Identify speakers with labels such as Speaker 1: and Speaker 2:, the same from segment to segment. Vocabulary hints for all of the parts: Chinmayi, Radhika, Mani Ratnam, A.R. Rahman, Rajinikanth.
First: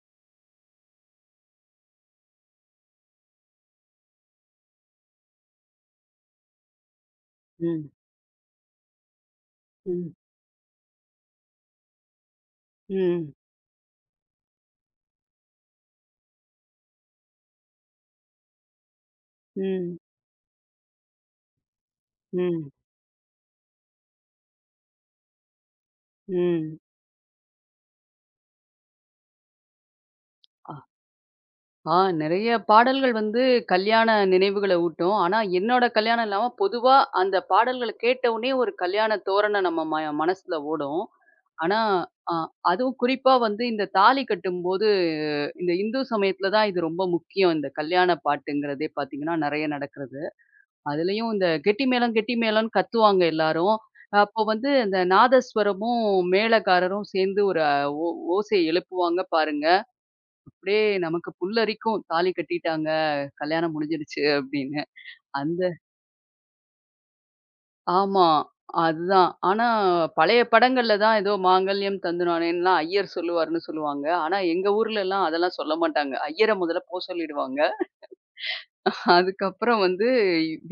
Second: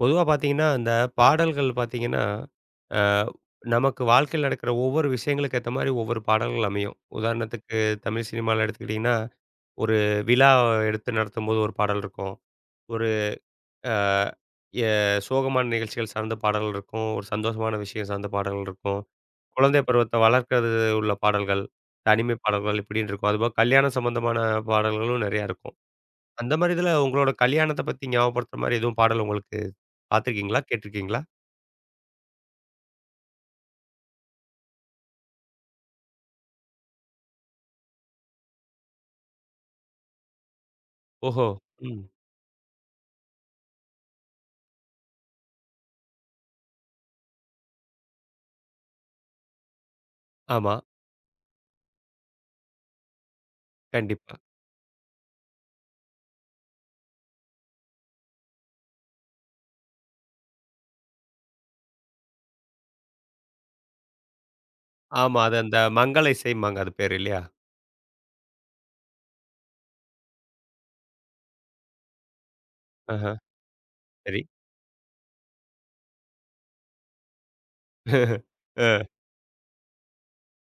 Speaker 1: பொதுவா பார்த்தீங்கன்னா, அந்த பாடல்கள் பார்த்தீங்கன்னா, அ நமக்கு வாழ்க்கையில நடக்கிற ஒவ்வொரு விஷயங்களுக்கு ஏத்த மாரி ஒவ்வொரு பாடல்கள் அமையும். உதாரணத்துக்கு
Speaker 2: ம்,
Speaker 1: தமிழ் சினிமால எடுத்துக்கிட்டிங்கன்னா, ஒரு
Speaker 2: ம்,
Speaker 1: விழா எடுத்து நடத்தும்போது ஒரு பாடல் இருக்கும். ஒரு
Speaker 2: ம்,
Speaker 1: அ எ சோகமான நிகழ்ச்சிகள் சார்ந்த பாடல்கள் இருக்கும். ஒரு சந்தோஷமான விஷயம் சார்ந்த பாடல்கள் இருக்கும். குழந்தை
Speaker 2: ம்,
Speaker 1: பருவத்த வளர்க்கறது உள்ள பாடல்கள், தனிமை
Speaker 2: ம்,
Speaker 1: பாடல்கள் இப்படின்னு இருக்கும். அதுபோக கல்யாணம் சம்பந்தமான பாடல்களும் நெறையா இருக்கும். அந்த மாரி
Speaker 2: ம்.
Speaker 1: இதுல உங்களோட கல்யாணத்த பத்தி ஞாபகப்படுத்துற மாரி எதுவும் பாடல் உங்களுக்கு பார்த்துருக்கீங்களா?
Speaker 2: அ
Speaker 1: கேட்டுருக்கீங்களா?
Speaker 2: ஆ நெறைய பாடல்கள் வந்து கல்யாண நினைவுகள ஊட்டும். ஆனா, என்னோட கல்யாணம் இல்லாம பொதுவா அந்த பாடல்கள கேட்டவுனே ஒரு கல்யாண தோரணம் நம்ம மனசுல ஓடும்.
Speaker 1: ஓஹோ!
Speaker 2: ஆனா,
Speaker 1: ம்.
Speaker 2: அ அதுவும் குறிப்பா வந்து இந்த தாலி கட்டும்போது, இந்த இந்து சமயத்துல தான் இது ரொம்ப முக்கியம். இந்த கல்யாண பாட்டுங்கிறதே பார்த்தீங்கன்னா, நெறைய நடக்கிறது.
Speaker 1: ஆமா.
Speaker 2: அதுலயும் இந்த கெட்டி மேளம், கெட்டி மேளம்ன்னு கத்துவாங்க எல்லாரும்.
Speaker 1: கண்டிப்பா.
Speaker 2: அப்போ வந்து இந்த நாதஸ்வரமும், மேளக்காரரும் சேர்ந்து ஒரு ஓசைய எழுப்புவாங்க பாருங்க. அப்படியே நமக்கு புல்லரிக்கும். "தாலி கட்டிட்டாங்க, கல்யாணம் முடிஞ்சிருச்சு" அப்படின்னு.
Speaker 1: ஆமா. அது
Speaker 2: அந்த
Speaker 1: அந்த மங்கல இசைம்பாங்க அது பேரு இல்லையா?
Speaker 2: ஆமா. அதுதான். ஆனா பழைய படங்கள்ல தான் ஏதோ மாங்கல்யம் தந்துநானேன்லாம் ஐயர்
Speaker 1: ஆஹா.
Speaker 2: சொல்லுவாருன்னு சொல்லுவாங்க. ஆனா
Speaker 1: சரி.
Speaker 2: எங்க ஊர்லலாம் அதெல்லாம் சொல்ல மாட்டாங்க. ஐயர முதல்ல போ சொல்லிடுவாங்க.
Speaker 1: அ
Speaker 2: அதுக்கப்புறம் வந்து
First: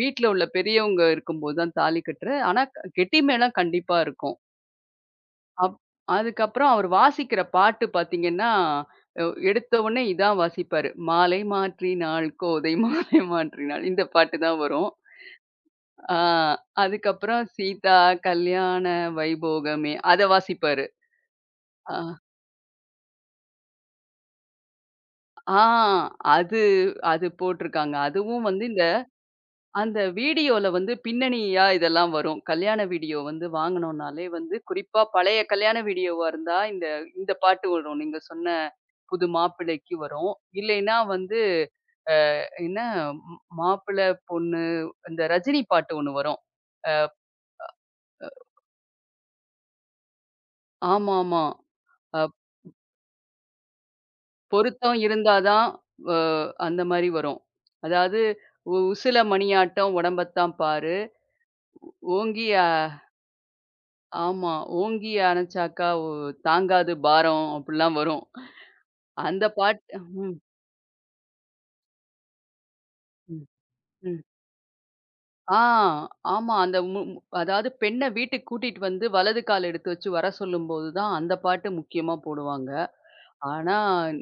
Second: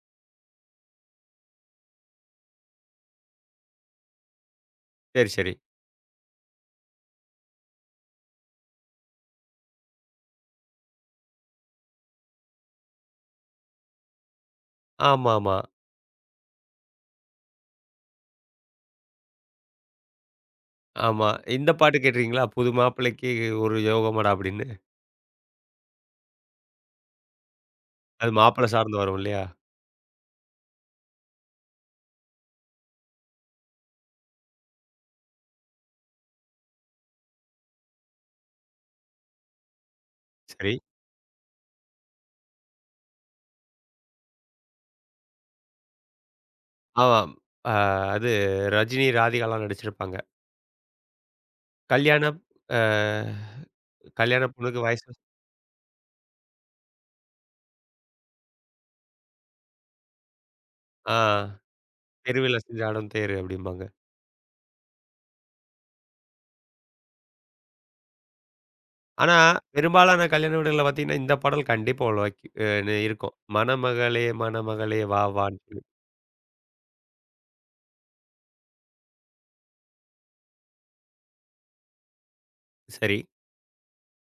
Speaker 2: வீட்ல உள்ள பெரியவங்க இருக்கும்போது தான் தாலி கட்டுற. ஆனா கெட்டிமேளம் கண்டிப்பா இருக்கும்.
Speaker 1: சரி, சரி.
Speaker 2: அப் அதுக்கப்புறம் அவர் வாசிக்கிற பாட்டு பார்த்தீங்கன்னா, அ எடுத்த உடனே இதான் வாசிப்பாரு. "மாலை மாற்றினாள் கோதை மாலை மாற்றினாள்" இந்த பாட்டு தான் வரும்.
Speaker 1: ஆமாமா.
Speaker 2: ஆ அதுக்கப்புறம் "சீதா கல்யாண வைபோகமே" அத வாசிப்பாரு.
Speaker 1: ஆமா. இந்த
Speaker 2: ஆ
Speaker 1: பாட்டு கேட்டுருக்கீங்களா? புது மாப்பிள்ளைக்கு ஒரு யோகமடா அப்படின்னு.
Speaker 2: ஆ அது அது போட்டிருக்காங்க.
Speaker 1: அது
Speaker 2: அதுவும் வந்து
Speaker 1: மாப்பிள்ளை சார்ந்து வரும் இல்லையா?
Speaker 2: அந்த வீடியோல வந்து பின்னணியா இதெல்லாம் வரும். கல்யாண வீடியோ வந்து வாங்கணும்னாலே வந்து குறிப்பா பழைய கல்யாண வீடியோவா இருந்தா இந்த இந்த பாட்டு வரும். நீங்க சொன்ன புது மாப்பிள்ளைக்கு வரும்.
Speaker 1: சரி.
Speaker 2: இல்லைன்னா வந்து என்ன மாப்பிள்ளை, பொண்ணு அந்த ரஜினி பாட்டு ஒண்ணு வரும்.
Speaker 1: ஆமாம். அ அது ரஜினி, ராதிகாலாம் நடிச்சிருப்பாங்க.
Speaker 2: ஆமாமா. அ
Speaker 1: கல்யாணம் அ கல்யாண பொண்ணுக்கு
Speaker 2: பொருத்தம்
Speaker 1: வயசு
Speaker 2: இருந்தா தான் அ அந்த மாரி வரும். அதாவது உசில மணியாட்டம் உடம்பத்தான் பாரு,
Speaker 1: ஆ
Speaker 2: ஓங்கி
Speaker 1: தெருவில செஞ்ச ஆடும் தேரு அப்படிம்பாங்க.
Speaker 2: ஆமா ஓங்கி அணைச்சாக்கா தாங்காது பாரம்" அப்படிலாம் வரும்.
Speaker 1: ஆனா,
Speaker 2: அந்த பாட்
Speaker 1: பெரும்பாலான
Speaker 2: ம்,
Speaker 1: கல்யாண வீடுகள்ல பார்த்தீங்கன்னா, இந்த பாடல் கண்டிப்பா ஒலக்கி அ நு இருக்கும்.
Speaker 2: ம், ம்.
Speaker 1: மணமகளே! மணமகளே! வா! வான்னு
Speaker 2: ஆ
Speaker 1: சொல்லி.
Speaker 2: ஆமா. அந்த மு மு அதாவது பெண்ண வீட்டுக்கு கூட்டிட்டு வந்து வலது கால் எடுத்து வச்சு வர சொல்லும்போது தான் அந்த பாட்டு முக்கியமா போடுவாங்க.
Speaker 1: சரி,
Speaker 2: ஆனா,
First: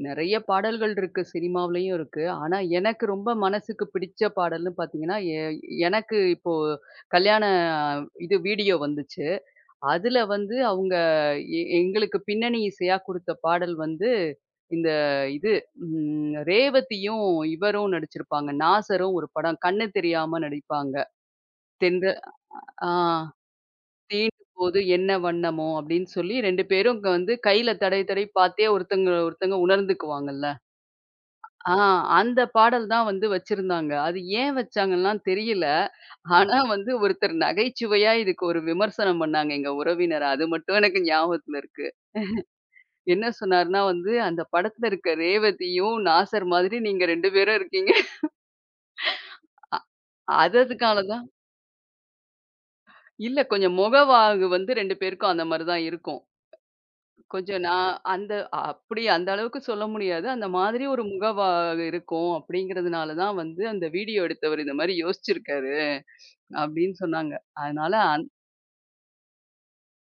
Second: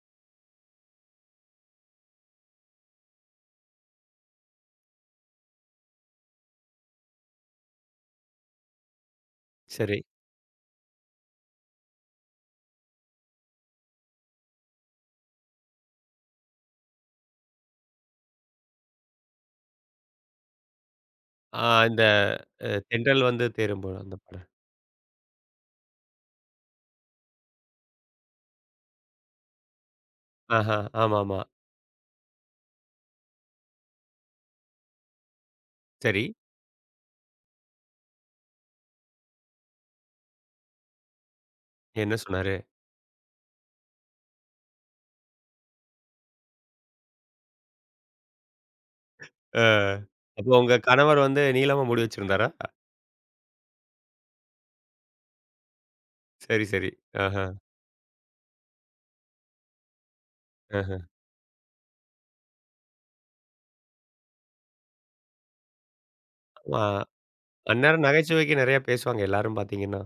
Speaker 2: நெறைய பாடல்கள் இருக்கு. சினிமாவுலயும் இருக்கு. ஆனா, எனக்கு ரொம்ப மனசுக்கு பிடிச்ச பாடல்னு பாத்தீங்கன்னா, எனக்கு இப்போ கல்யாண இது வீடியோ வந்துச்சு.
Speaker 1: சரி.
Speaker 2: அதுல வந்து அவங்க எங்களுக்கு பின்னணி இசையா குடுத்த பாடல் வந்து, இந்த இது ம் ரேவதியும், இவரும் நடிச்சிருப்பாங்க. நாசரும் ஒரு படம். கண்ணு தெரியாம நடிப்பாங்க.
Speaker 1: ஆ இந்த
Speaker 2: தென்ற
Speaker 1: அ
Speaker 2: ஆ
Speaker 1: தென்றல் வந்து தேரும்போது அந்த பாடல்.
Speaker 2: "தீண்டும்போது என்ன வண்ணமோ" அப்படின்னு சொல்லி 2 பேரும் வந்து கையில தடவி தடவி பாத்தே ஒருத்தங்க ஒருத்தங்க உணர்ந்துக்குவாங்கல்ல.
Speaker 1: ஆஹா, ஆமாமா.
Speaker 2: ஆ அந்த பாடல் தான் வந்து வச்சிருந்தாங்க. அது ஏன் வச்சாங்கன்லாம் தெரியல.
Speaker 1: சரி.
Speaker 2: ஆனா வந்து ஒருத்தர் நகைச்சுவையா இதுக்கு ஒரு விமர்சனம் பண்ணாங்க எங்க உறவினர். அது மட்டும் எனக்கு ஞாபகத்துல இருக்கு.
Speaker 1: என்ன சொன்னாரு?
Speaker 2: என்ன சொன்னாருன்னா வந்து, "அந்த படத்துல இருக்க ரேவதியும், நாசர் மாதிரி நீங்க 2 பேரும் இருக்கீங்க."
Speaker 1: ஆ.
Speaker 2: அ
Speaker 1: அப்போ
Speaker 2: அது
Speaker 1: உங்க
Speaker 2: அதுக்கான
Speaker 1: கணவர்
Speaker 2: தான்
Speaker 1: வந்து நீளமா முடி வச்சிருந்தாரா?
Speaker 2: இல்ல கொஞ்சம் முகவாகு வந்து 2 பேருக்கும் அந்த மாரி தான் இருக்கும்.
Speaker 1: சரி, சரி. ஆஹா,
Speaker 2: கொஞ்சம் நான் அந்த அப்படி அந்த அளவுக்கு சொல்ல முடியாது. அந்த மாதிரி
Speaker 1: ஆஹா.
Speaker 2: ஒரு முகவா இருக்கும் அப்படிங்கிறதுனால தான் வந்து அந்த வீடியோ எடுத்தவர் இந்த மாரி யோசிச்சிருக்காரு
Speaker 1: ஆமா.
Speaker 2: அப்படின்னு சொன்னாங்க. அதனால
Speaker 1: அந்நேரம் நகைச்சுவைக்கு நெறைய பேசுவாங்க எல்லாரும் பார்த்தீங்கன்னா.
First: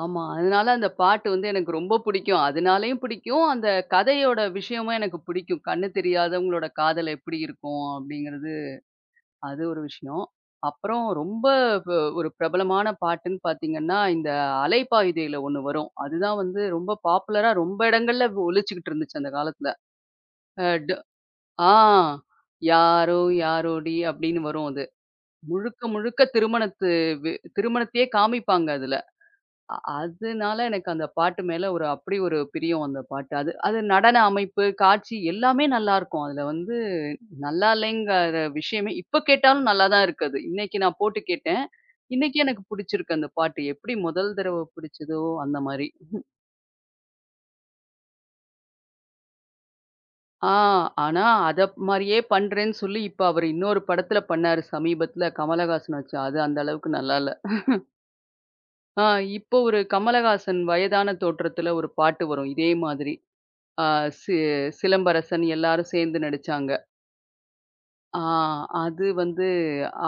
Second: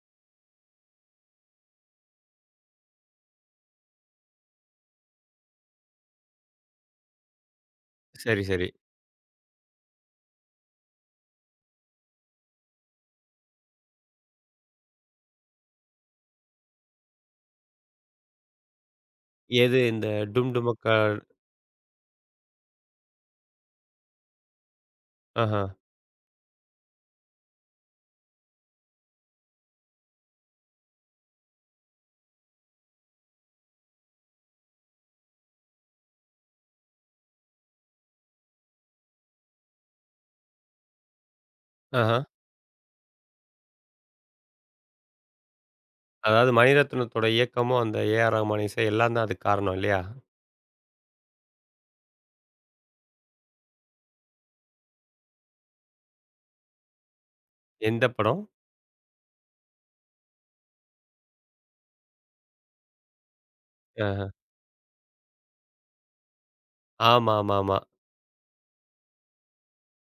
Speaker 2: ஆமா. அதனால அந்த பாட்டு வந்து எனக்கு ரொம்ப பிடிக்கும். அதனாலயும் பிடிக்கும். அந்த கதையோட விஷயமும் எனக்கு பிடிக்கும். கண்ணு தெரியாதவங்களோட காதல் எப்படி இருக்கும்
Speaker 1: சரி,
Speaker 2: அப்படிங்கிறது.
Speaker 1: சரி.
Speaker 2: அது ஒரு விஷயம். அப்புறம் ரொம்ப ப ஒரு பிரபலமான பாட்டுன்னு பார்த்தீங்கன்னா, இந்த அலைப்பாயுதேயில ஒண்ணு வரும். அதுதான் வந்து ரொம்ப பாப்புலரா ரொம்ப இடங்கள்ல ஒலிச்சுக்கிட்டு இருந்துச்சு அந்த காலத்துல.
Speaker 1: எது இந்த டும்
Speaker 2: அ
Speaker 1: டுமக்கா
Speaker 2: டு ஆ "யாரோ யாரோடி" அப்படின்னு வரும் அது.
Speaker 1: ஆஹா,
Speaker 2: முழுக்க முழுக்க திருமணத்து வி திருமணத்தையே காமிப்பாங்க அதுல. அ அதனால எனக்கு அந்த பாட்டு மேல ஒரு அப்படி ஒரு பிரியம் அந்த பாட்டு. அது அது நடன அமைப்பு, காட்சி எல்லாமே நல்லாருக்கும். அதுல வந்து நல்லா இல்லைங்கிற விஷயமே இப்ப கேட்டாலும் நல்லா தான் இருக்கு அது. இன்னைக்கு நான் போட்டு கேட்டேன்.
Speaker 1: ஆஹா.
Speaker 2: இன்னைக்கு எனக்கு பிடிச்சிருக்கு அந்த பாட்டு. எப்படி முதல் தடவ பிடிச்சதோ அந்த மாரி.
Speaker 1: அதாவது மணிரத்னத்தோட இயக்கமும், அந்த ஏ.ஆர். ரஹ்மான் இசை எல்லாம் தான் அதுக்கு காரணம் இல்லையா?
Speaker 2: ஆ ஆனா அத மாரியே பண்றேன்னு சொல்லி இப்ப அவரு இன்னொரு படத்துல பண்ணாரு சமீபத்துல கமலஹாசன் வச்சு. அது அந்த அளவுக்கு நல்லா இல்ல.
Speaker 1: எந்த படம்?
Speaker 2: ஆ இப்போ ஒரு கமலஹாசன் வயதான தோற்றத்துல ஒரு பாட்டு வரும் இதே மாதிரி. ஆ
Speaker 1: அ.
Speaker 2: சி சிலம்பரசன் எல்லாரும் சேர்ந்து நடிச்சாங்க.
Speaker 1: ஆமா, ஆமா, ஆமா.
Speaker 2: ஆ அது வந்து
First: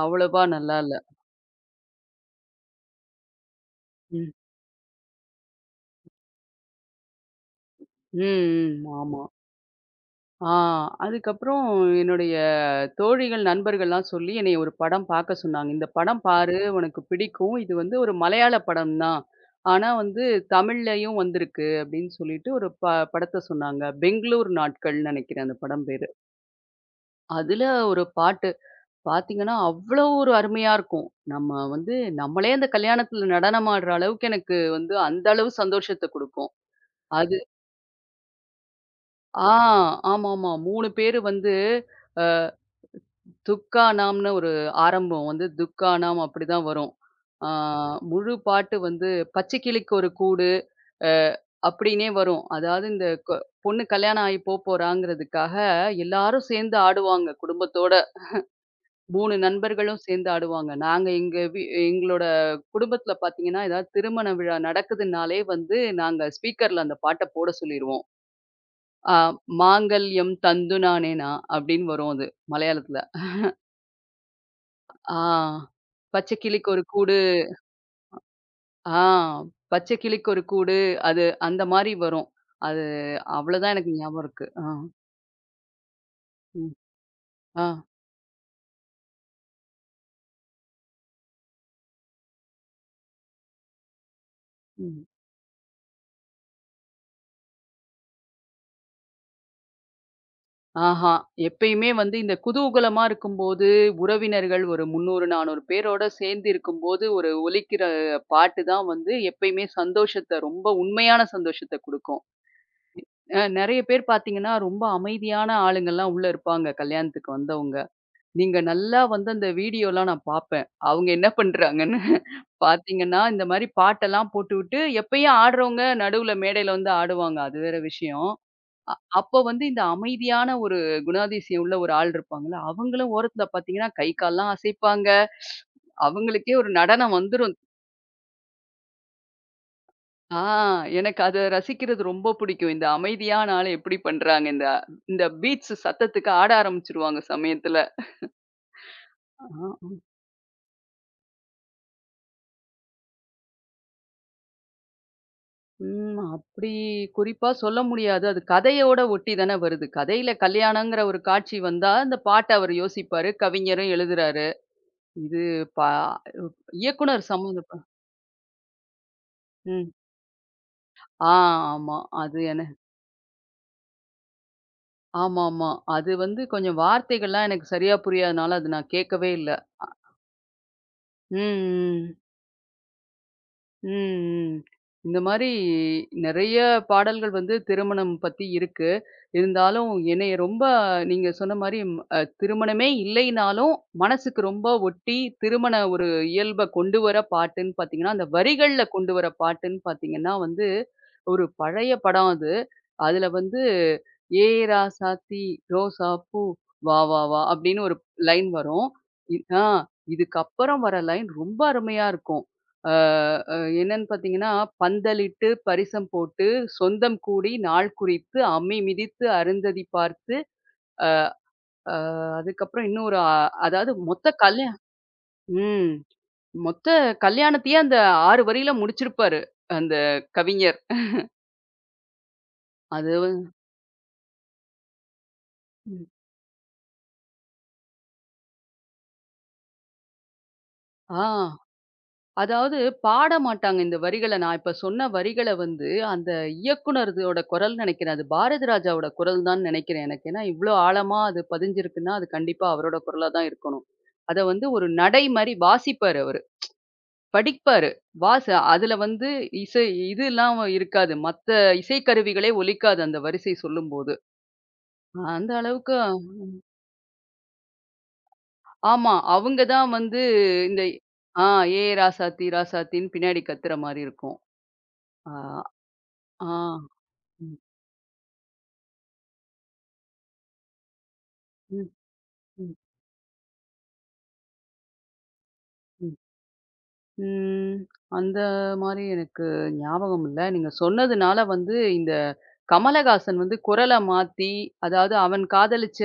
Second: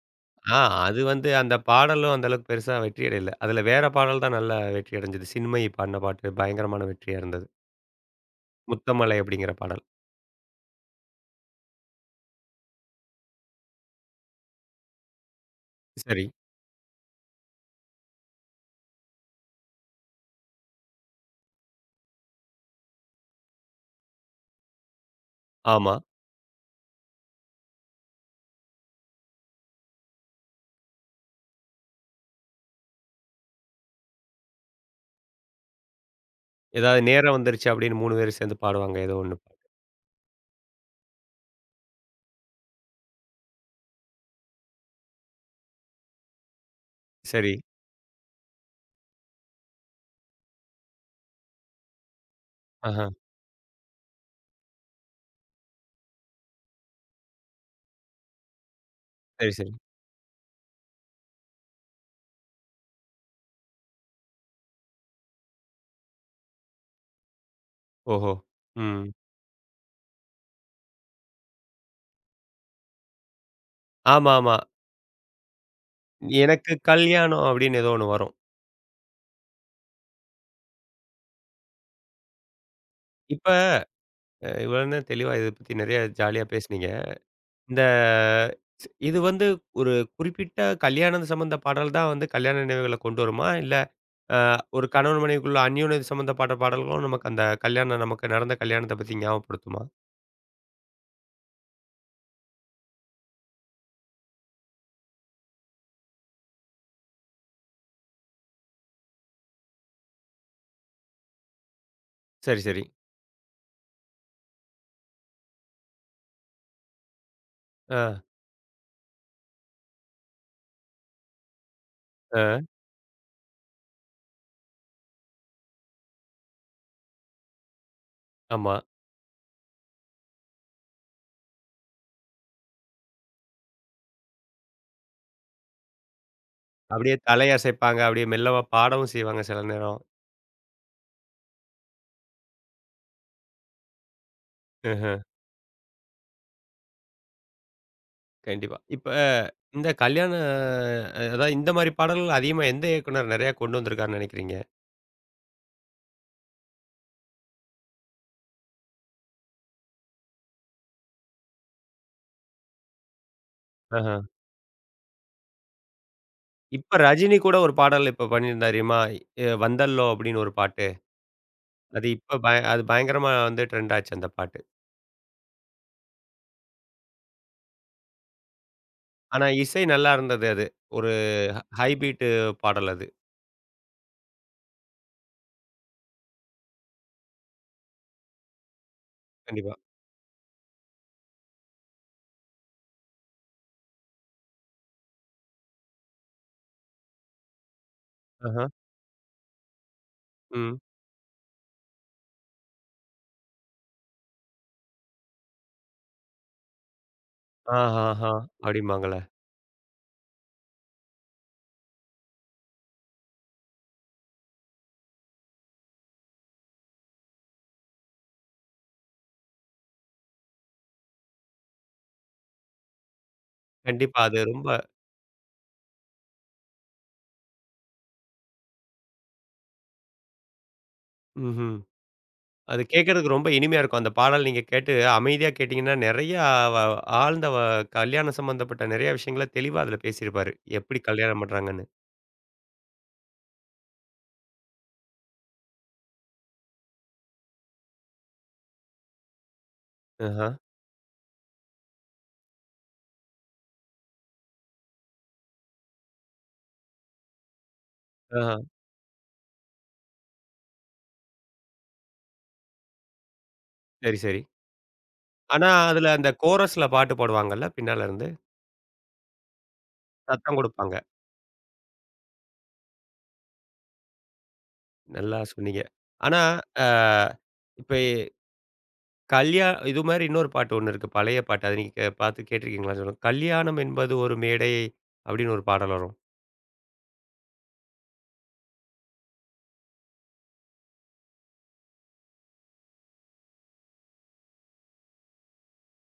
Speaker 2: அவ்வளவா
Speaker 1: ஆ
Speaker 2: நல்லா இல்ல.
Speaker 1: அது வந்து அந்த பாடலும் அந்த அளவுக்கு பெருசா வெற்றி அடையல. அதுல வேற பாடல்
Speaker 2: ம்.
Speaker 1: தான் நல்லா வெற்றி அடைஞ்சது. சின்மயி பாடுன பாட்டு பயங்கரமான வெற்றியா இருந்தது.
Speaker 2: ம், ம்.
Speaker 1: "முத்தமலை"
Speaker 2: ஆமா.
Speaker 1: அப்படிங்கிற பாடல்.
Speaker 2: ஆ அதுக்கப்புறம் என்னுடைய தோழிகள், நண்பர்கள்லாம் சொல்லி என்னைய ஒரு படம் பார்க்க சொன்னாங்க. "இந்த படம்
Speaker 1: சரி.
Speaker 2: பாரு உனக்கு பிடிக்கும். இது வந்து ஒரு மலையாள படம் தான். ஆனா வந்து தமிழ்லயும் வந்திருக்கு" அப்படின்னு சொல்லிட்டு ஒரு படத்த சொன்னாங்க. "பெங்களூர் நாட்கள்னு" நெனைக்கிறேன் அந்த படம்
Speaker 1: ஆமா.
Speaker 2: பேரு. அதுல ஒரு பாட்டு பாத்தீங்கன்னா, அவ்வளோ ஒரு அருமையா இருக்கும். நம்ம வந்து நம்மளே அந்த கல்யாணத்துல நடனம் ஆடுற அளவுக்கு எனக்கு வந்து அந்த அளவு சந்தோஷத்த குடுக்கும்.
Speaker 1: ஏதாவது "நேரம்
Speaker 2: அது
Speaker 1: வந்துருச்சு" அப்படின்னு 3 பேரும் சேர்ந்து பாடுவாங்க. ஏதோ ஒண்ணு.
Speaker 2: ஆ ஆமாமா. 3 பேரு வந்து அ துக்கானாம்னு ஒரு ஆரம்பம் வந்து துக்கானாம் அப்படிதான் வரும். ஆ
Speaker 1: சரி.
Speaker 2: முழு பாட்டு வந்து பச்சைக்கிளிக்கு ஒரு கூடு அ அப்படின்னே வரும். அதாவது
Speaker 1: ஆஹா.
Speaker 2: இந்த பொண்ணு கல்யாணம் ஆகி போறாங்கிறதுக்காக எல்லாரும் சேர்ந்து ஆடுவாங்க குடும்பத்தோட. 3
Speaker 1: சரி, சரி.
Speaker 2: நண்பர்களும் சேர்ந்து ஆடுவாங்க. நாங்க எங்க எங்களோட குடும்பத்தில பார்த்தீங்கன்னா, ஏதாவது திருமண விழா நடக்குதுன்னாலே வந்து, நாங்க ஸ்பீக்கர்ல அந்த பாட்ட போட சொல்லிருவோம்.
Speaker 1: ஓஹோ! ம்.
Speaker 2: ஆ "மாங்கல்யம் தந்து நானேனா" அப்படின்னு வரும் அது மலையாளத்தில.
Speaker 1: ஆமா, ஆமா.
Speaker 2: ஆ "பச்சை கிளிக்கு
Speaker 1: "எனக்கு
Speaker 2: ஒரு கூடு"
Speaker 1: கல்யாணம்" அப்படின்னு ஏதோ ஒண்ணு வரும்.
Speaker 2: ஆ "பச்சை கிளிக்கு ஒரு கூடு" அது அந்த மாரி வரும். அது
Speaker 1: இப்ப
Speaker 2: அவ்வளதான் எனக்கு ஞாபகம் இருக்கு. ஆ.
Speaker 1: இவ்வளவு நேரம் தெளிவா இத பத்தி நெறைய ஜாலியா
Speaker 2: ம்.
Speaker 1: பேசுனீங்க.
Speaker 2: ஆ.
Speaker 1: இந்த ஸ் இது வந்து ஒரு குறிப்பிட்ட கல்யாணம் சம்மந்த பாடல் தான் வந்து கல்யாண நினைவுகள கொண்டு வருமா? இல்ல அ ஒரு
Speaker 2: ம்.
Speaker 1: கணவன் மனைவிக்குள்ள அந்யோன்யம் சம்மந்த பட்ட பாடல்களும் நமக்கு அந்த கல்யாணம் நமக்கு நடந்த கல்யாணத்த பத்தி ஞாபகப்படுத்துமா?
Speaker 2: ஆஹா! எப்பயுமே வந்து இந்த குதூகலமா இருக்கும்போது, உறவினர்கள் ஒரு 300, 400 பேரோட சேர்ந்து இருக்கும்போது, ஒரு ஒலிக்கிற பாட்டு தான் வந்து எப்பயுமே சந்தோஷத்த ரொம்ப உண்மையான சந்தோஷத்த குடுக்கும்.
Speaker 1: சரி, சரி.
Speaker 2: நெறைய பேர் பார்த்தீங்கன்னா, ரொம்ப அமைதியான ஆளுங்கலாம் உள்ள இருப்பாங்க, கல்யாணத்துக்கு வந்தவங்க.
Speaker 1: ஆ,
Speaker 2: நீங்க நல்லா வந்து அந்த வீடியோலாம் நான் பார்ப்பேன். அவங்க என்ன பண்றாங்கன்னு.
Speaker 1: ஆ,
Speaker 2: பார்த்தீங்கன்னா, இந்த மாரி பாட்டெல்லாம் போட்டுவிட்டு, எப்பயும் ஆடுறவங்க நடுவுல மேடையில வந்து ஆடுவாங்க. அது வேற விஷயம்.
Speaker 1: ஆமா.
Speaker 2: அப்போ வந்து இந்த அமைதியான ஒரு குணாதிசயம் உள்ள ஒரு ஆள் இருப்பாங்கல்ல, அவங்களும் ஓரத்துல பாத்தீங்கன்னா, கை கால்லாம் அசைப்பாங்க. அவங்களுக்கே ஒரு நடனம்
Speaker 1: அப்படியே
Speaker 2: வந்துரும்.
Speaker 1: தலையசைப்பாங்க. அப்படியே மெல்லமா பாடவும் செய்வாங்க சில நேரம்.
Speaker 2: ஆ எனக்கு அத ரசிக்கிறது ரொம்ப பிடிக்கும். இந்த அமைதியான ஆள எப்படி பண்றாங்க? இந்த
Speaker 1: ம்ஹ்ம்.
Speaker 2: இந்த பீட்ஸ் சத்தத்துக்கு ஆட ஆரம்பிச்சுருவாங்க சமயத்துல.
Speaker 1: கண்டிப்பா. இப்ப
Speaker 2: ஆ,
Speaker 1: இந்த கல்யாண அ அதாவது இந்த மாரி பாடல்கள் அதிகமா எந்த இயக்குனர் நெறையா கொண்டு வந்திருக்காருன்னு நெனைக்கிறீங்க?
Speaker 2: ம். அப்படி குறிப்பா சொல்ல முடியாது. அது கதையோட ஒட்டி தானே வருது. கதையில கல்யாணங்கிற ஒரு காட்சி வந்தா, அந்த பாட்ட அவர் யோசிப்பாரு. கவிஞரும்
Speaker 1: ஆஹ.
Speaker 2: எழுதுறாரு. இது பா
Speaker 1: இப்ப
Speaker 2: இயக்குனர்
Speaker 1: ரஜினி கூட
Speaker 2: சம்மந்தப்ப
Speaker 1: ஒரு பாடல் இப்ப பண்ணியிருந்தாருமா?
Speaker 2: ம்.
Speaker 1: "வந்தல்லோ" அப்படின்னு ஒரு பாட்டு.
Speaker 2: ஆ, ஆமா.
Speaker 1: அது இப்ப
Speaker 2: அது
Speaker 1: பய
Speaker 2: என
Speaker 1: அது பயங்கரமா வந்து ட்ரெண்ட் ஆச்சு அந்த பாட்டு.
Speaker 2: ஆமாமா. அது வந்து கொஞ்சம் வார்த்தைகள்லாம் எனக்கு சரியா புரியாதனால, அது நான் கேட்கவே
Speaker 1: ஆனா
Speaker 2: இல்ல.
Speaker 1: இசை நல்லா இருந்தது அது. ஒரு
Speaker 2: ம்,
Speaker 1: ஹ ஹை
Speaker 2: ம்.
Speaker 1: பீட்டு பாடல் அது.
Speaker 2: ம், ம். இந்த மாரி நெறைய பாடல்கள் வந்து திருமணம் பத்தி இருக்கு.
Speaker 1: கண்டிப்பா.
Speaker 2: இருந்தாலும் என்னைய ரொம்ப நீங்க சொன்ன மாரி திருமணமே இல்லைனாலும், மனசுக்கு ரொம்ப ஒட்டி திருமண ஒரு இயல்ப கொண்டு வர பாட்டுன்னு பார்த்தீங்கன்னா, அந்த
Speaker 1: ஆஹா.
Speaker 2: வரிகள்ல கொண்டு வர பாட்டுன்னு பார்த்தீங்கன்னா வந்து,
Speaker 1: ம்.
Speaker 2: ஒரு பழைய படம் அது. அதுல வந்து, "ஏய் ராசாத்தி ரோசா பூ வா வா வா" அப்படின்னு ஒரு
Speaker 1: ஆஹாஹா!
Speaker 2: லைன் வரும்.
Speaker 1: அப்டிம்பாங்கல்ல.
Speaker 2: இ ஆ இதுக்கப்புறம் வர லைன் ரொம்ப அருமையா இருக்கும். அ அ என்னன்னு பார்த்தீங்கன்னா, பந்தலிட்டு, பரிசம் போட்டு, சொந்தம் கூடி, நாள் குறித்து, அம்மி மிதித்து, அருந்ததி பார்த்து, அ அ அதுக்கப்புறம் இன்னும் ஒரு அ அதாவது
Speaker 1: கண்டிப்பா.
Speaker 2: மொத்த
Speaker 1: அது ரொம்ப
Speaker 2: கல்யா ம். மொத்த கல்யாணத்தையே அந்த 6 வரியில முடிச்சிருப்பாரு, அந்த கவிஞர்.
Speaker 1: ம்ஹ்ம். அது
Speaker 2: அது
Speaker 1: கேட்கறதுக்கு
Speaker 2: வந்
Speaker 1: ரொம்ப இனிமையா இருக்கும். அந்த பாடல் நீங்க கேட்டு அமைதியா கேட்டீங்கன்னா,
Speaker 2: ம்.
Speaker 1: நெறையா வ ஆழ்ந்த வ கல்யாணம் சம்மந்தப்பட்ட நெறைய விஷயங்கள தெளிவா அதுல பேசியிருப்பாரு. எப்படி
Speaker 2: ஆ.
Speaker 1: கல்யாணம் பண்றாங்கன்னு.
Speaker 2: அதாவது பாட மாட்டாங்க இந்த வரிகள. நான் இப்ப சொன்ன வரிகள வந்து, அந்த இயக்குனர்தோட குரல்ன்னு நெனைக்கிறேன். அது பாரதிராஜாவோட குரல் தான்னு நெனைக்கிறேன் எனக்கு. ஏன்னா
Speaker 1: ஆஹா.
Speaker 2: இவ்ளோ ஆழமா அது பதிஞ்சிருக்குன்னா, அது கண்டிப்பா அவரோட குரலா தான் இருக்கணும். அத வந்து ஒரு நடை மாரி வாசிப்பாரு அவரு. படிப்பாரு. வாச
Speaker 1: ஆஹா.
Speaker 2: அதுல வந்து இசை இதெல்லாம் இருக்காது. மத்த இசைக்கருவிகளே ஒலிக்காது அந்த வரிசை சொல்லும்போது.
Speaker 1: சரி, சரி.
Speaker 2: அந்த
Speaker 1: ஆனா,
Speaker 2: அளவுக்கு
Speaker 1: அதுல அந்த கோரஸ்ல பாட்டு போடுவாங்கல்ல பின்னால இருந்து.
Speaker 2: ஆமா. அவங்க தான் வந்து
Speaker 1: சத்தம்
Speaker 2: இந்த
Speaker 1: குடுப்பாங்க.
Speaker 2: ஆ ஏ ராசாத்தி ராசாத்தின்னு பின்னாடி கத்துற மாரி இருக்கும். ஆ,
Speaker 1: நல்லா சொன்னீங்க. ஆனா, அ
Speaker 2: ஆ.
Speaker 1: இப்ப இது மாரி இன்னொரு பாட்டு ஒண்ணு இருக்கு. பழைய பாட்டு. அத
Speaker 2: ம்,
Speaker 1: நீங்க பார்த்து
Speaker 2: ம்,
Speaker 1: கேட்டுருக்கீங்களான்னு சொல்லுங்க. கல்யாணம் என்பது ஒரு மேடை அப்படின்னு ஒரு பாடல்
Speaker 2: ம்.
Speaker 1: வரும்.
Speaker 2: ம். அந்த மாரி எனக்கு ஞாபகம் இல்ல. நீங்க சொன்னதுனால வந்து இந்த கமலஹாசன் வந்து குரல மாத்தி, அதாவது அவன் காதலிச்ச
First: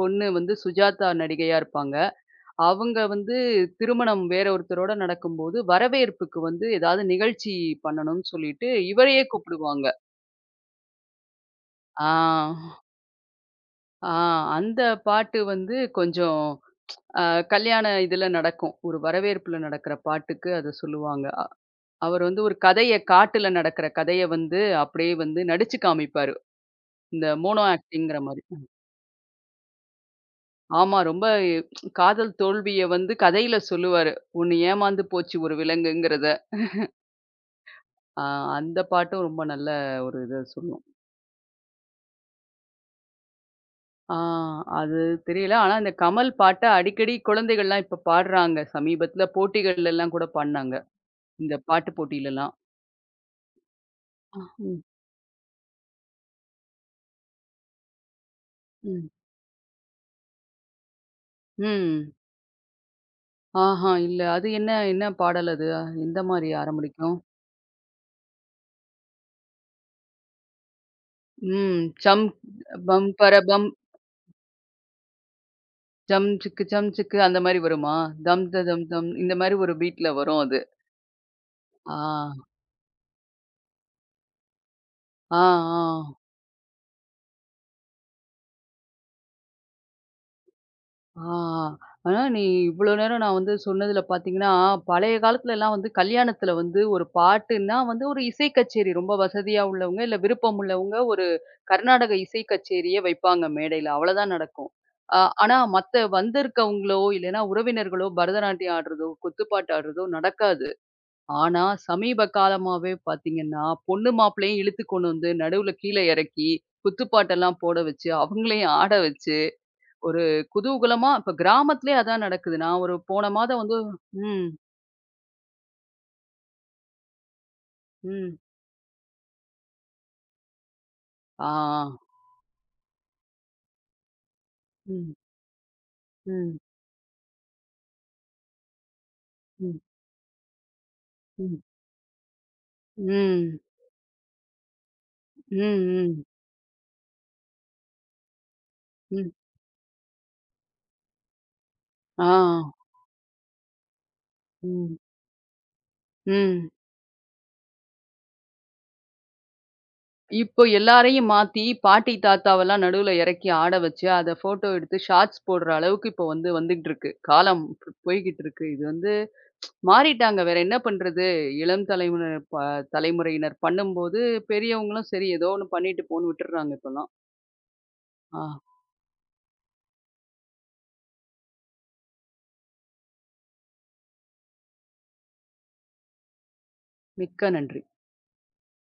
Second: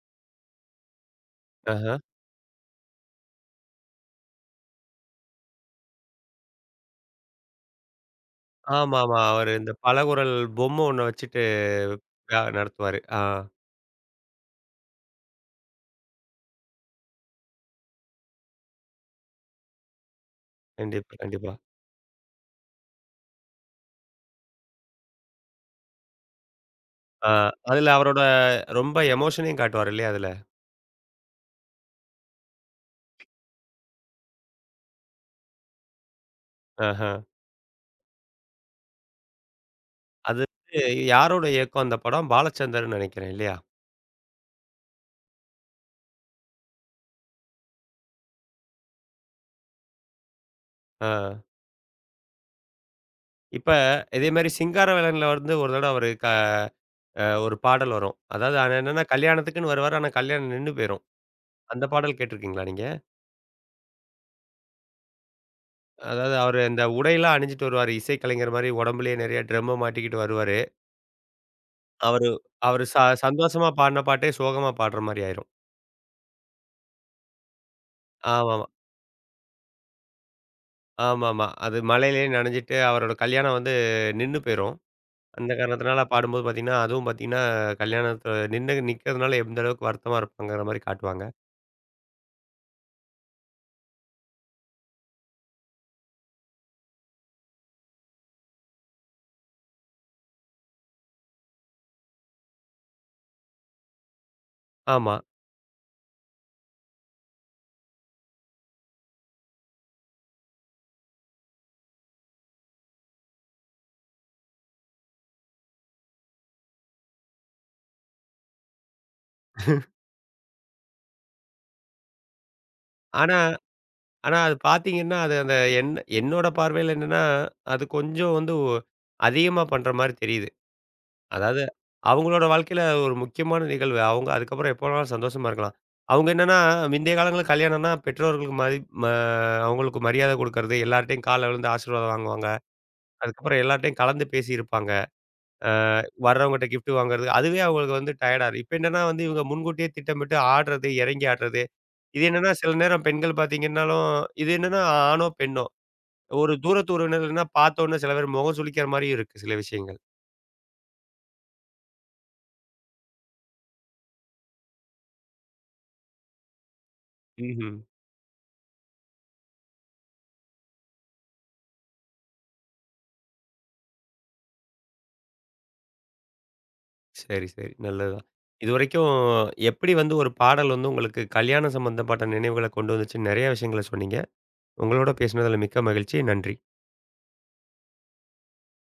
Speaker 2: பொண்ணு வந்து சுஜாதா நடிகையா இருப்பாங்க.
Speaker 1: ஆஹ.
Speaker 2: அவங்க வந்து திருமணம் வேற ஒருத்தரோட நடக்கும்போது, வரவேற்புக்கு வந்து ஏதாவது நிகழ்ச்சி பண்ணணும்னு சொல்லிட்டு
Speaker 1: ஆமாமா.
Speaker 2: இவரையே
Speaker 1: அவரு இந்த
Speaker 2: கூப்பிடுவாங்க.
Speaker 1: பலகுரல் பொம்மை ஒண்ண வச்சுட்டு
Speaker 2: ஆ,
Speaker 1: விழா நடத்துவாரு. ஆ
Speaker 2: ஆ அந்த பாட்டு வந்து கொஞ்சம் அ கல்யாண இதுல நடக்கும். ஒரு வரவேற்புல நடக்கிற பாட்டுக்கு அத
Speaker 1: கண்டிப்பா,
Speaker 2: சொல்லுவாங்க.
Speaker 1: கண்டிப்பா.
Speaker 2: அவர் வந்து ஒரு கதைய காட்டுல நடக்கிற கதைய வந்து அப்படியே வந்து நடிச்சு காமிப்பாரு. இந்த
Speaker 1: ஆ
Speaker 2: மோனோ
Speaker 1: அதுல அவரோட
Speaker 2: ஆக்டிங்கிற மாரி.
Speaker 1: ரொம்ப எமோஷனையும் காட்டுவாரு இல்லையா அதுல?
Speaker 2: ஆமா ரொம்ப காதல் தோல்விய வந்து கதையில சொல்லுவாரு. "ஒண்ணு ஏமாந்து போச்சு ஒரு விலங்குங்கிறத."
Speaker 1: ஆஹ.
Speaker 2: ஆ அந்த பாட்டும் ரொம்ப நல்ல ஒரு
Speaker 1: அது
Speaker 2: இத
Speaker 1: வந்து
Speaker 2: சொல்லும்.
Speaker 1: யாரோட இயக்கம் அந்த படம்? பாலச்சந்தர்ன்னு நெனைக்கிறேன் இல்லையா?
Speaker 2: ஆ அது தெரியல. ஆனா இந்த கமல் பாட்ட அடிக்கடி குழந்தைகள்லாம் இப்ப பாடுறாங்க. சமீபத்தில போட்டிகள்லலாம் கூட பாடுனாங்க.
Speaker 1: ஆ.
Speaker 2: இந்த பாட்டு போட்டியிலலாம்.
Speaker 1: இப்ப இதே
Speaker 2: அ
Speaker 1: மாரி
Speaker 2: ம்,
Speaker 1: சிங்காரவேலன்ல வந்து ஒரு தடவ அவரு ஒரு பாடல் வரும். அதாவது அது என்னன்னா
Speaker 2: ம்,
Speaker 1: கல்யாணத்துக்குன்னு வருவாரு. ஆனா கல்யாணம் நின்னு போயிரும். அந்த
Speaker 2: ம்.
Speaker 1: பாடல் கேட்டுருக்கீங்களா நீங்க?
Speaker 2: ஆஹா! இல்ல. அது என்ன என்ன பாடல் அது? எந்த
Speaker 1: அதாவது
Speaker 2: மாரி
Speaker 1: அவரு இந்த
Speaker 2: ஆரம்பிக்கும்?
Speaker 1: உடையெல்லாம் அணிஞ்சிட்டு வருவாரு. இசை கலைஞர் மாரி உடம்புலயே நெறைய ட்ரம்ம மாட்டிக்கிட்டு வருவாரு.
Speaker 2: ம். சம்
Speaker 1: அவரு அவரு ச
Speaker 2: பம் பர
Speaker 1: சந்தோஷமா
Speaker 2: பம்,
Speaker 1: பாடுன பாட்டே சோகமா பாடுற மாரி ஆயிரும்.
Speaker 2: ஜம் சிக்கு ஜம் சிக்கு அந்த மாரி வருமா? தம் த
Speaker 1: ஆமாமா.
Speaker 2: தம் தம் இந்த மாரி ஒரு பீட்ல வரும் அது.
Speaker 1: ஆமாமா. அது
Speaker 2: ஆ,
Speaker 1: மழையிலயே நனைஞ்சிட்டு அவரோட கல்யாணம் வந்து நின்னு போயிரும்.
Speaker 2: ஆ,
Speaker 1: அந்த
Speaker 2: ஆ,
Speaker 1: காரணத்தினால பாடும்போது பார்த்தீங்கன்னா, அதுவும் பார்த்தீங்கன்னா, கல்யாணத்துல நின்னு நிக்கிறதுனால எந்த அளவுக்கு வருத்தமா இருப்பாங்கங்கிற மாரி காட்டுவாங்க.
Speaker 2: ஆ. ஆனா இவ்ளோ நேரம் நான் வந்து சொன்னதுல பார்த்தீங்கன்னா, பழைய காலத்துலலாம் வந்து கல்யாணத்துல வந்து ஒரு பாட்டுன்னா வந்து ஒரு இசை கச்சேரி ரொம்ப வசதியா உள்ளவங்க, இல்ல விருப்பம் உள்ளவங்க ஒரு கர்நாடக இசை கச்சேரிய வைப்பாங்க மேடையில. அவ்வளதான் நடக்கும்.
Speaker 1: ஆமா.
Speaker 2: அ ஆனா மத்த வந்திருக்கவங்களோ, இல்லைன்னா உறவினர்களோ பரதநாட்டியம் ஆடுறதோ, குத்துப்பாட்டு ஆடுறதோ நடக்காது. ஆனா, சமீப காலமாவே பார்த்தீங்கன்னா, பொண்ணு மாப்பிள்ளையும் இழுத்து கொண்டு வந்து நடுவுல கீழ இறக்கி, குத்துப்பாட்டெல்லாம் போட வச்சு, அவங்களையும் ஆட வச்சு, ஒரு குதூகலமா இப்ப கிராமத்திலேயே அதான் நடக்குது. நான் ஒரு போன
Speaker 1: ஆனா
Speaker 2: மாதம் வந்து
Speaker 1: ஆனா,
Speaker 2: ம்,
Speaker 1: அது பார்த்தீங்கன்னா, அது அந்த என் என்னோட பார்வையில என்னன்னா, அது கொஞ்சம்
Speaker 2: ம்.
Speaker 1: வந்து ஒ அதிகமா பண்ற மாரி தெரியுது.
Speaker 2: ஆ.
Speaker 1: அதாவது அவங்களோட வாழ்க்கையில ஒரு முக்கியமான நிகழ்வு. அவங்க அதுக்கப்புறம் எப்ப வேணாலும்
Speaker 2: ம்,
Speaker 1: சந்தோஷமா இருக்கலாம். அவங்க என்னன்னா,
Speaker 2: ம்,
Speaker 1: முந்தைய காலங்கள்ல கல்யாணம்னா பெற்றோர்களுக்கு மதி ம
Speaker 2: ம்,
Speaker 1: அவங்களுக்கு மரியாதை குடுக்கறது, எல்லார்ட்டயும் கால்ல
Speaker 2: ம்,
Speaker 1: விழுந்து ஆசீர்வாதம் வாங்குவாங்க.
Speaker 2: ம்,
Speaker 1: அதுக்கப்புறம் எல்லார்ட்டயும் கலந்து பேசியிருப்பாங்க.
Speaker 2: ம்,
Speaker 1: அ
Speaker 2: ம்,
Speaker 1: வர்றவங்கட்ட கிஃப்ட் வாங்குறது, அதுவே அவங்களுக்கு வந்து டயர்டா இருக்கு. இப்ப என்னன்னா வந்து
Speaker 2: ம்.
Speaker 1: இவங்க முன்கூட்டியே திட்டமிட்டு ஆடுறது, இறங்கி ஆடுறது. இது
Speaker 2: ஆ.
Speaker 1: என்னன்னா சில நேரம் பெண்கள் பார்த்தீங்கன்னாலும் இது என்னன்னா
Speaker 2: ம்,
Speaker 1: ஆணோ, பெண்ணோ ஒரு
Speaker 2: ம்.
Speaker 1: தூரத்து உறவினர்கள்னா பார்த்தோன்னே சில பேர் முகம் சுளிக்கிற மாரியும் இருக்கு சில விஷயங்கள்.
Speaker 2: இப்போ எல்லாரையும் மாத்தி, பாட்டி தாத்தாவெல்லாம் நடுவுல இறக்கி ஆட வச்சு, அத ஃபோட்டோ எடுத்து ஷார்ட்ஸ் போடுற அளவுக்கு இப்போ வந்து வந்துகிட்டு இருக்கு. காலம்
Speaker 1: ம்ஹ்ம்.
Speaker 2: போய்க்கிட்டு இருக்கு. இது வந்து மாறிட்டாங்க. வேற என்ன பண்றது? இளம் தலைமுறையினர் தலைமுறையினர் பண்ணும்போது, பெரியவங்களும் சரி ஏதோ ஒண்ணு பண்ணிட்டு போன்னு விட்டுர்றாங்க இப்பல்லாம்.
Speaker 1: சரி, சரி. நல்லதுதான்.
Speaker 2: ஆ
Speaker 1: இதுவரைக்கும் எப்படி வந்து ஒரு பாடல் வந்து உங்களுக்கு கல்யாணம் சம்மந்தப்பட்ட நினைவுகள கொண்டு வந்துச்சுன்னு நெறைய விஷயங்கள சொன்னீங்க. உங்களோட பேசினதுல மிக்க மகிழ்ச்சி. நன்றி.
Speaker 2: மிக்க நன்றி.